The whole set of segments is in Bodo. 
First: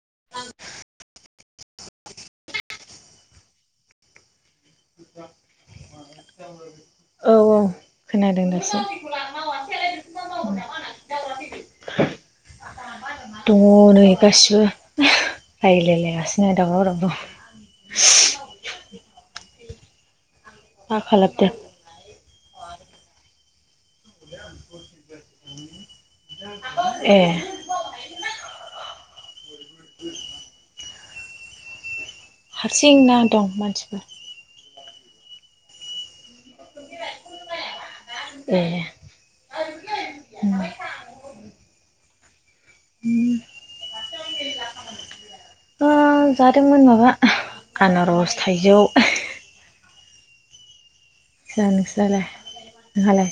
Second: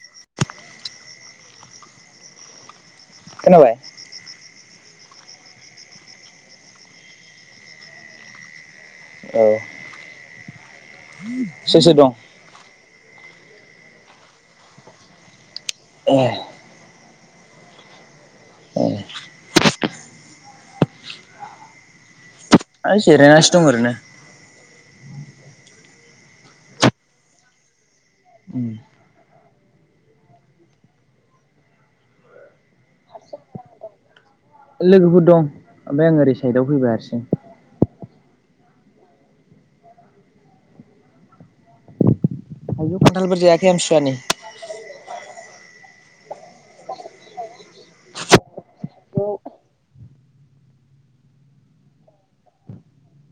[unintelligible] खोनाबाय औ औ खोनादों दासो औ सोर सोर दं दङ नै गासिबो रायलायलायगासिनो दावराव दावराव [inaudible] [unintelligible] मा खालामदों [unintelligible] जिरायनासो दं ओरैनो [inaudible] ए [inaudible] हारसिं ना दं मानसिफोर लोगोफोर दं ओमफ्राय आं ओरै साइदआव फैबाय हारसिं ए [unintelligible] थाइजौ खान्थालफोर जायाखै आमथिसुआनि ओ जादोंमोन माबा आनारस थाइजौ। नोंस्रालाय नोंहालाय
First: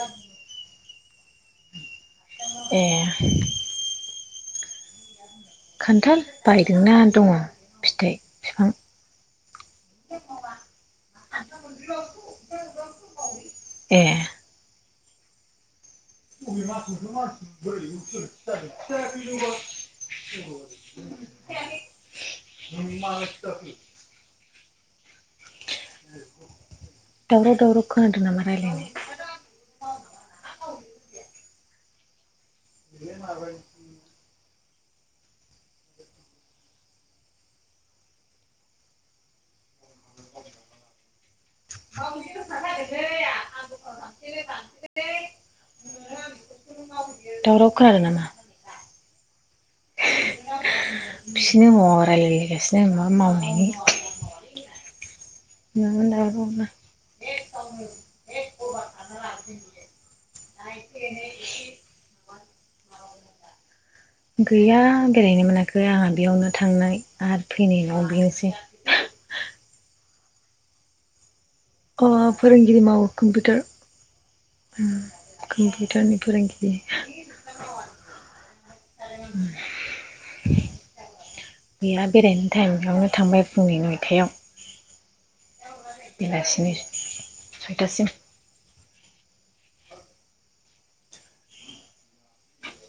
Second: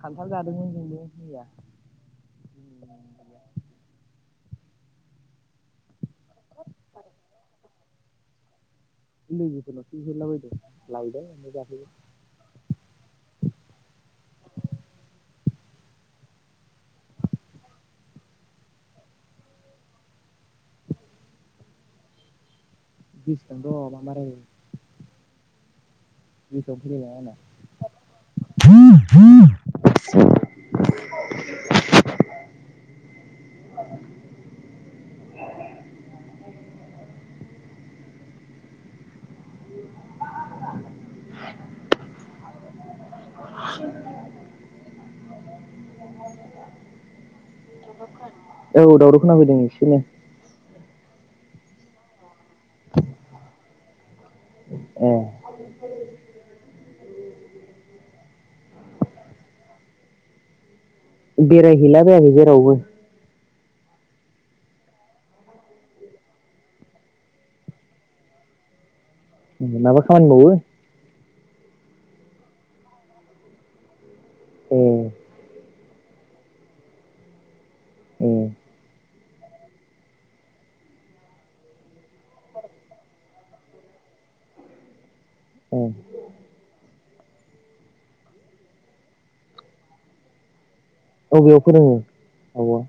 खान्थाल जादोंमोन जोंबो [unintelligible] ए खान्थाल बायदोंना दङ फिथाइ बिफां? लोगोफोरनावसो बिहरलाबायदों लायदों ओमफ्राय जाफैबाय। ए [unintelligible] [unintelligible] दावराव दावराव खोनादों नामा रायलायनाय [unintelligible] [unintelligible] [unintelligible] [unintelligible] दावराव खोनादों नामा औ दावराव खोनाफैदों एसेनो। बिसोरनो [unintelligible] राय्लायगासिनो [unintelligible] मावनाय ए [unintelligible] [unintelligible] बेरायहैला बायाखै जेराव बो गैया बेरायनो मोनाखै आंहा बेयावनो थांनाय आरो फैनायल' बेनोसै। माबा खामानि मावो? ओ फोरोंगिरि मावो कम्पिउटार। ए कम्पिउटारनि फोरोंगिरि औ [inaudible] गैया बेरायनो टाइम बेयावनो थांबाय फुंनि नयथायाव। ए बेलासिनि सयतासिम अबेयाव फोरोङो आब'आ?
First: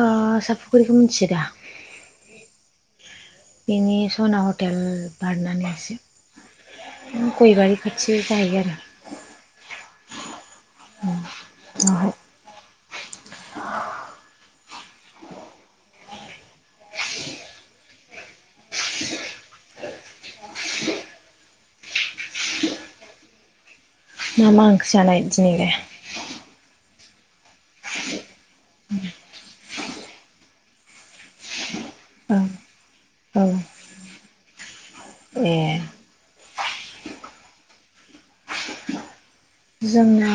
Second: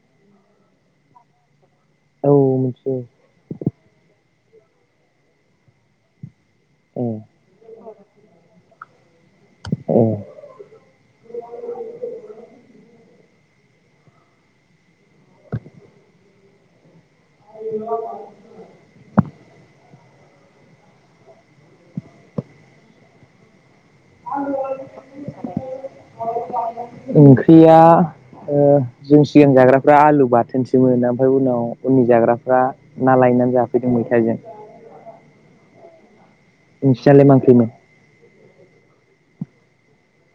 ओ सापागुरिखौ मिथियोदा? औ मोनथियो। बिनि सना हटेल बारनानै एसे ए गयबारि खाथि जाहैयो आरो ए [inaudible] [inaudible] [inaudible] [inaudible] मा मा ओंख्रि जानाय दिनैलाय [unintelligible] ओंख्रिया ओ जों सिगां जाग्राफ्रा आलु बाथोनसोमोन ओमफ्राय उनाव उननि औ जाग्राफ्रा ना औ लायनानै जाफैदों मैथाजों। ए नोंसिनालाय मा आंख्रिमोन? जोंना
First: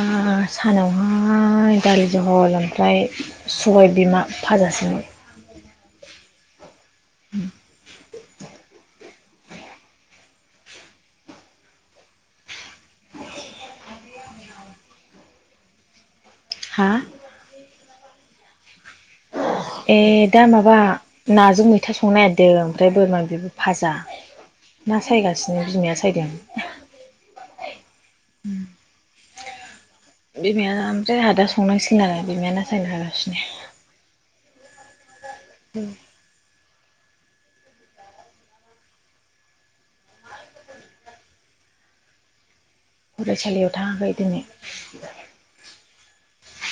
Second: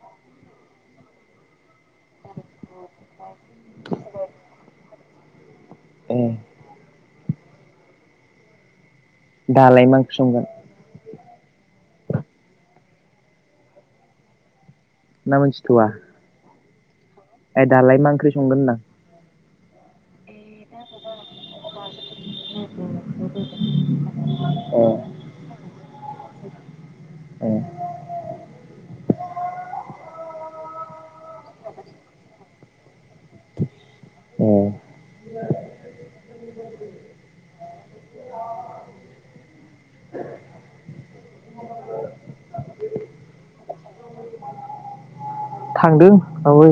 सानावहाय दालि जहल ओमफ्राय सबाय बिमा फाजासोमोन। ए [inaudible] दालाय मा ओंख्रि संगोन? ना मोनथि'था? हा ए दालाय मा ओंख्रि संगोन होनदों आं ए दा माबा नाजों मै था संनो नागिरदों ओमफ्राय बोरमा बिबु फाजा ना सायगासिनो बिमाया सायदों ए [inaudible] बिमाया ओमफ्राय आहा दा संनांसिगोन आरो बिमाया ना सायना होगासिनो। औ औ [inaudible] फरायसालियाव थाङाखै दिनै थांदों आवाय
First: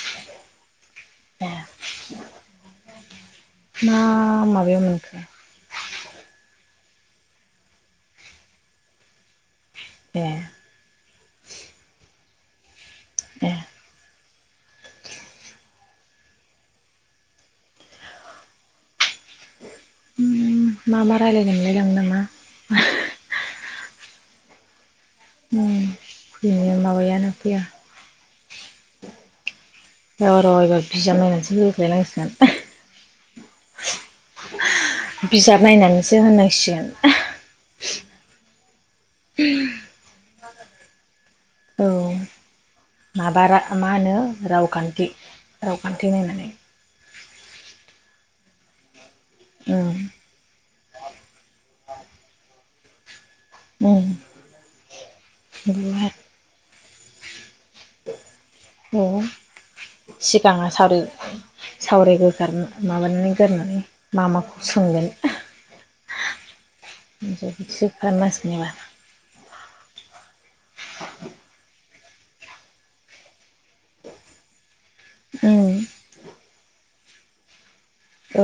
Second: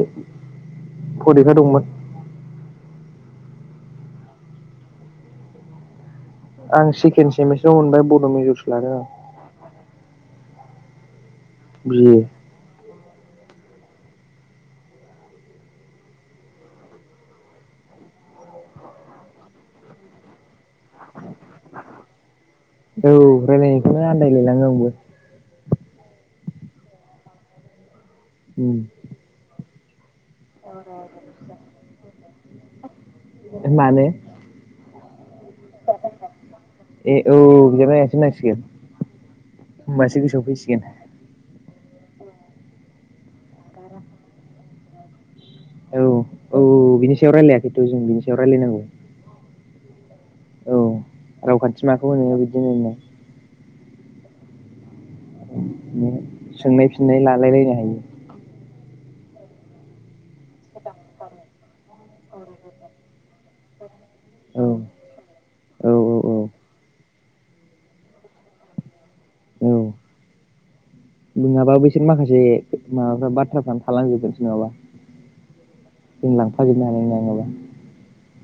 ए फरिखा दंमोन मा माबे मोनखो आं सेकेण्ड सेमिस्टार आव मोनबाय बड' मेजरसो लादों। ए बि ए ए मा मा रायलायनोंलाय [unintelligible] नामा औ रायलायनायफ्रा आन्दायलायलाङो आंबो फैनाया माबायानो फैया उम औ र एबा बिजाब नायनानैसो होख्लायनांसिगोन माने बिजाब नायनानैसो होननांसिगोन ओमबासो गोसोआव फैसिगोन । औ माबा रा मा होनो रावखान्थि औ रावखान्थि नायनानै औ औ बिनि सायाव रायलायाखैथ' जों बिनि सायाव रायलायनांगौ । औ औ रावखान्थि माखौ होनो बिदिनो होनना उम [unintelligible] ननाय लालायलायनो हायो। उम सिगाङा सावरि सावरि गोगार माबानानै गोरनानै मा माखौ औ सोंगोन [unintelligible] औ बिदिसो खालामनांसिगोन एबार औ नङाबा बै माखासे माबाखो बा थ्राफ्रानो थालांजोबगोनसो नङाबा उम जों लांफाजोबनो हानाय नङा । [unintelligible] औ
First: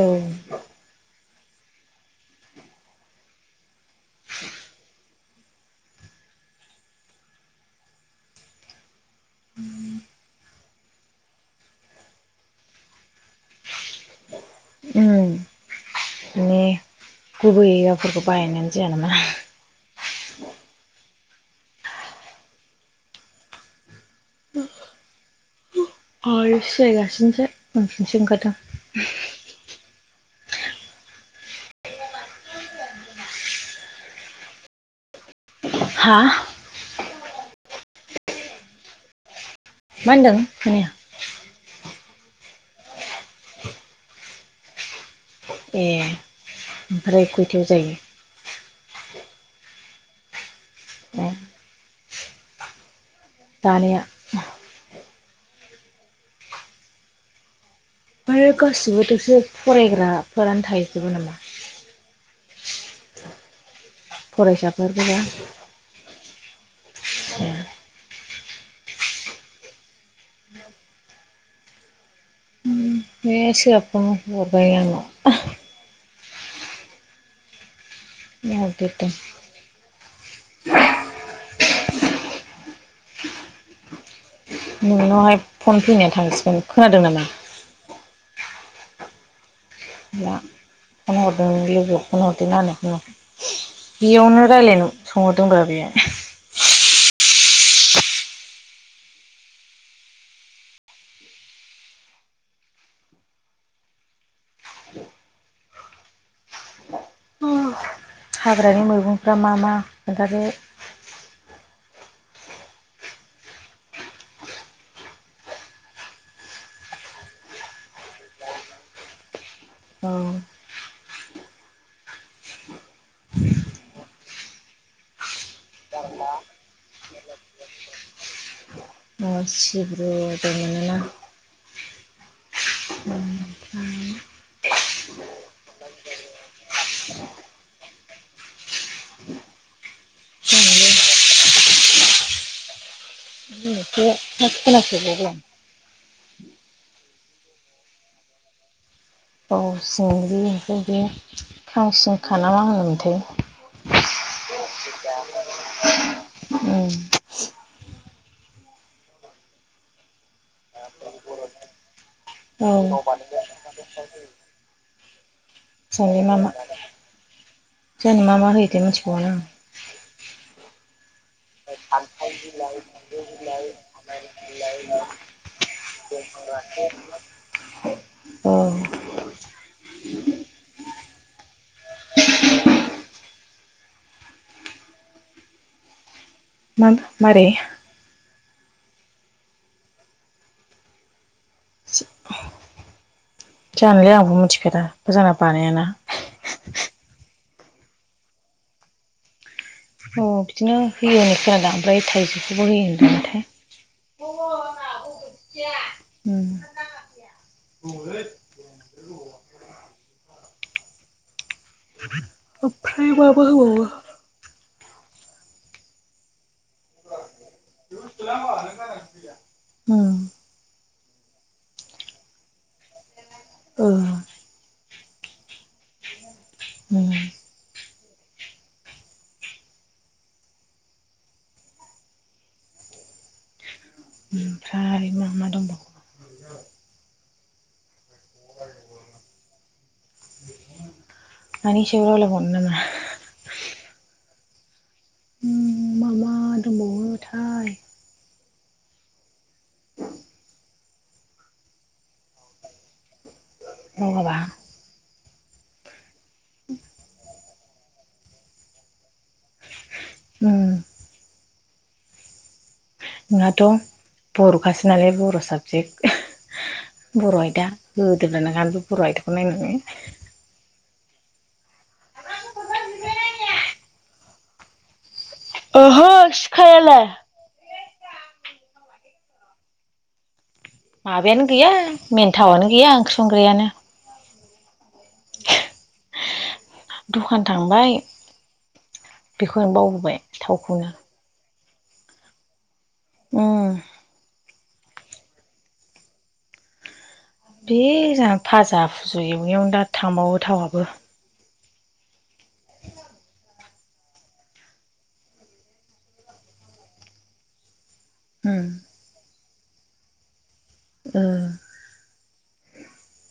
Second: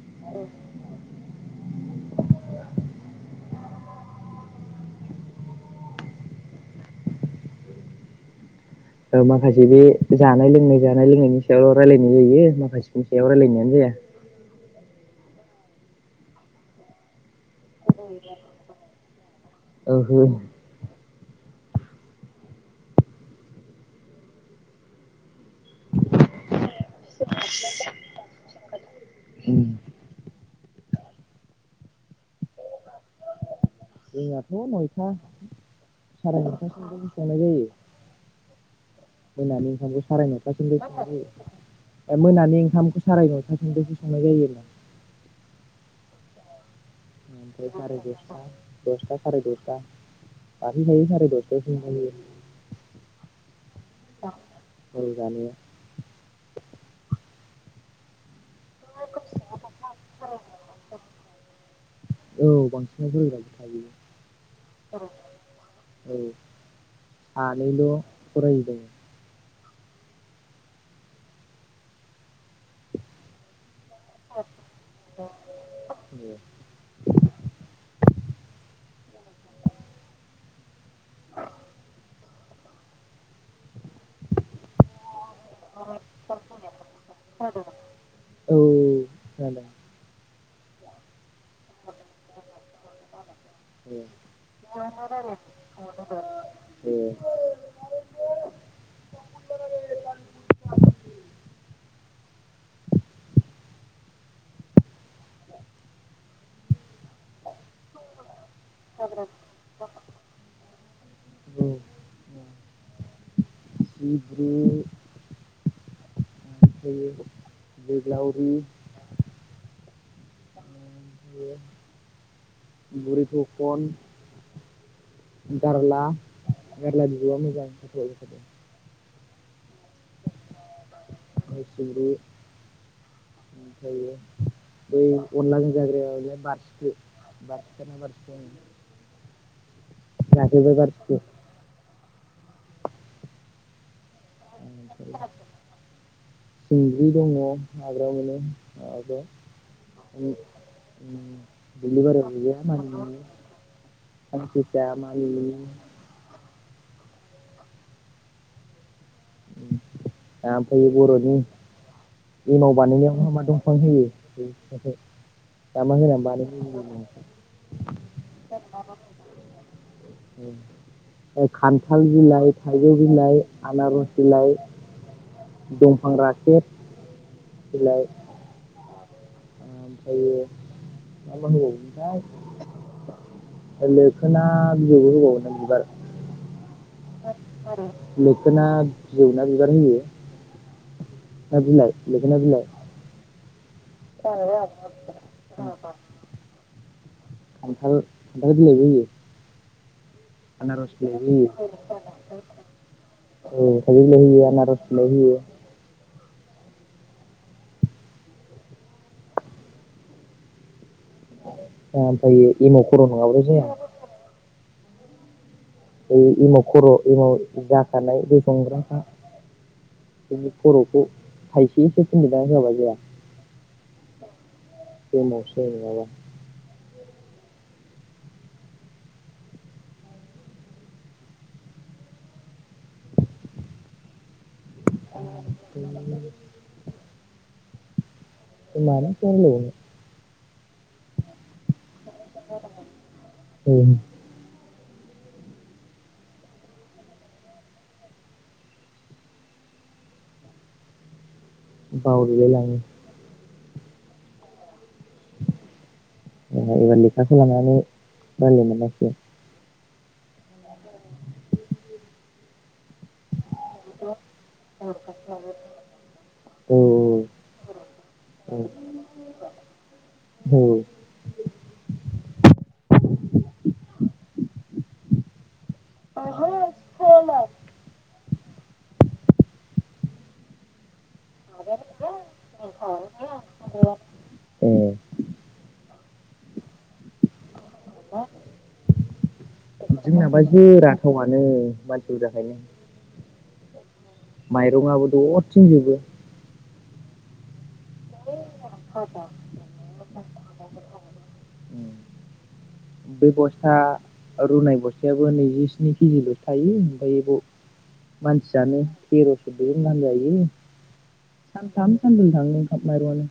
ओ माखासे बे जानाय लोंनाय जानाय लोंनायनि सायावल' रायलायनाय जायो माखासेनि सायाव रायलायनायानो जाया ओम माने गुबै रावफोरखौ बाहायनानै जाया नामा । ओहो हाय सियाय गासिनोसै उन्दुनोसो ओंखारदों आं उम जोंआथ' नयथा हा साराय नयथासोनिफ्रायनो संनाय जायो फैनानै ओंखामखौ मा साराय होनदों नयथासोनिफ्रायसो खोनाया सं [unintelligible] मोनानि ओंखामखौ साराय नयथासेनिफायसो संनाय जायो ए ओमफ्राय खयथायाव जायो सारिदसथा दसथा साराय दसथा। दाख्लैनिफायनो साराय दसथासो सहैखायो। जानाया जानाया फ्राय गासिबोथ'सो फरायग्राफोरानो थाहैजोबो नामा? औ बांसिनानो बर' बांसिन थायो। फरायसाफोरबोना? औ सानैल' फरायै दं। हे इसोर। हरबाय आंङो ए फन हरदेरदों नोंनाव हाय फन फैनाया थांसिगोन खोनादों नामा? औ खोनादों। ब्ला फन हर। नोंनि लोगोआ फन हरदेना होननायखौ नुयाखै नों। ए बेयावनो रायलायनो सोंहरदोंब्रा बे। ए हाग्रानि मैगंफ्रा मा मा खोनथादो? औ सिब्रु ओमफ्रायो जोग्लावरि औ ओमफ्रायो बुरि थखन गारला गारला बिजौया मोजां सिब्रु दं मोनना सिब्रु ओमफायो सिंब्रु ओमफ्रायो बै अनलाजों जाग्राया हले बारसिखि बारसिखा बिबारसो होनो। [unintelligible] [unintelligible] [unintelligible] दङ हाग्रायाव मोनो ओ [unintelligible] ओ औ सिंग्रि ओमफ्राय बे उम दुब्लि बारियाव खांसिंखा ना मा मोनग्राया मानि होनोमोनथाय मुनि खानसिंसा मानि मुनि । उम। ओमफाय बर'नि एमाव उम औ बानायनायावहा मा दंफां होयो बै बिफांखौ । जोंनि [unintelligible] मा मा होनानै जोंनि बानायनाय मा मा होयोथाय जायोनो मिथिबावानो आं ओं । ओ खान्थाल बिलाइ, थाइजौ बिलाइ, आनारस बिलाइ दंफां राखेब बिलाइ अ । ओमफ्रायो मा मा होबावोमोनथाय? लोखोना बिजौबो होबावोन बिबार। मा मारै? बिखोना बिजौना बिबार होयो। आबदलाय लखिल आदलाय । जानलाय आंबो मिथिखादा मोजांना बानायाना । खान्थाल-खान्थाल गेलायबोयो। अ बिदिनो होयो होनै खोनाना ओमफ्राय थाइजौखौबो होयो होनदों। औ स लहयो आनारस लहयो। [inaudible] ओमफ्राय एमाव खर ओमफ्राय माबा नङाब्राय होबावो जाया। [unintelligible] खर' एमाव जाखानाय दै संग्राफ्रा उम बिनि खर'खौ। हायसेसे थनिद जाबा गाया। औ। [unintelligible] नङाबा। औ । ओमफ्राय मा-मा दंबावगो? बि मानरलनो। मानि सायाव रायलायबावनो नामा मा-मा दंबावोथाय? आव बियो लाइ । [unintelligible] बाहा [inaudible] एबार लिखाख लानानै रायजाय मोन आरोखि। उम नोंहाथ बरखास नालाय बर साबजेक्ट औ बर आयदा होदोननानैख औ बर आयदाखौ नाय नो। औ ओहो सिखायालाय माबायानो गैया मेनथावनो गैया ओंख्रि संग्र्रियानो। औ दखान थांबाय बेखौनो बावबोबाय थावखौनो। मानसिफोर जाखायनो। ओम माइरंआबो दरथिंजोबो। बे जोंहा फाजा फुजु एवनायावनो दा थांबावो थावाबबो। बे बस्था रुनाय बस्थायाबो नैजिस्नि केजिलस थायो ओमफ्राय उम मानसियानो हिर' बे मानजायो ओ सान थाम सान ब्रैल' थाङो आ माइरंआनो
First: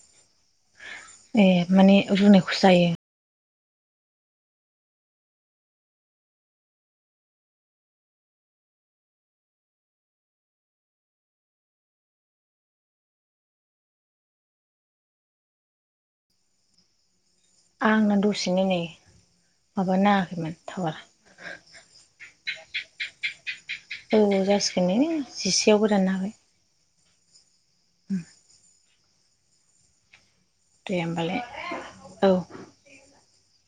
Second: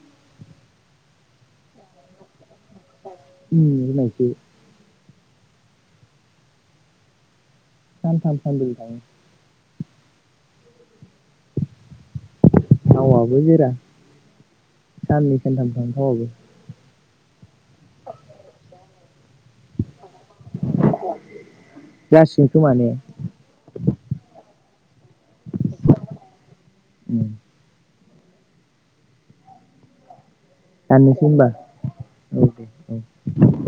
ए माने रुनाय फुसायो उम रुनायखौ सानथाम सानब्रै थाङो थावाबबो जेरा साननै सानथामफ्र थावाबो आंना दसेनो नै माबा नाङाखैमोन टावार जासिगोन खोमा ने औ जासिगोन नै नों जिसेयावबोदाननो हागोन उम उम दे दाननोसै होमबालाय होनबा औ दे औ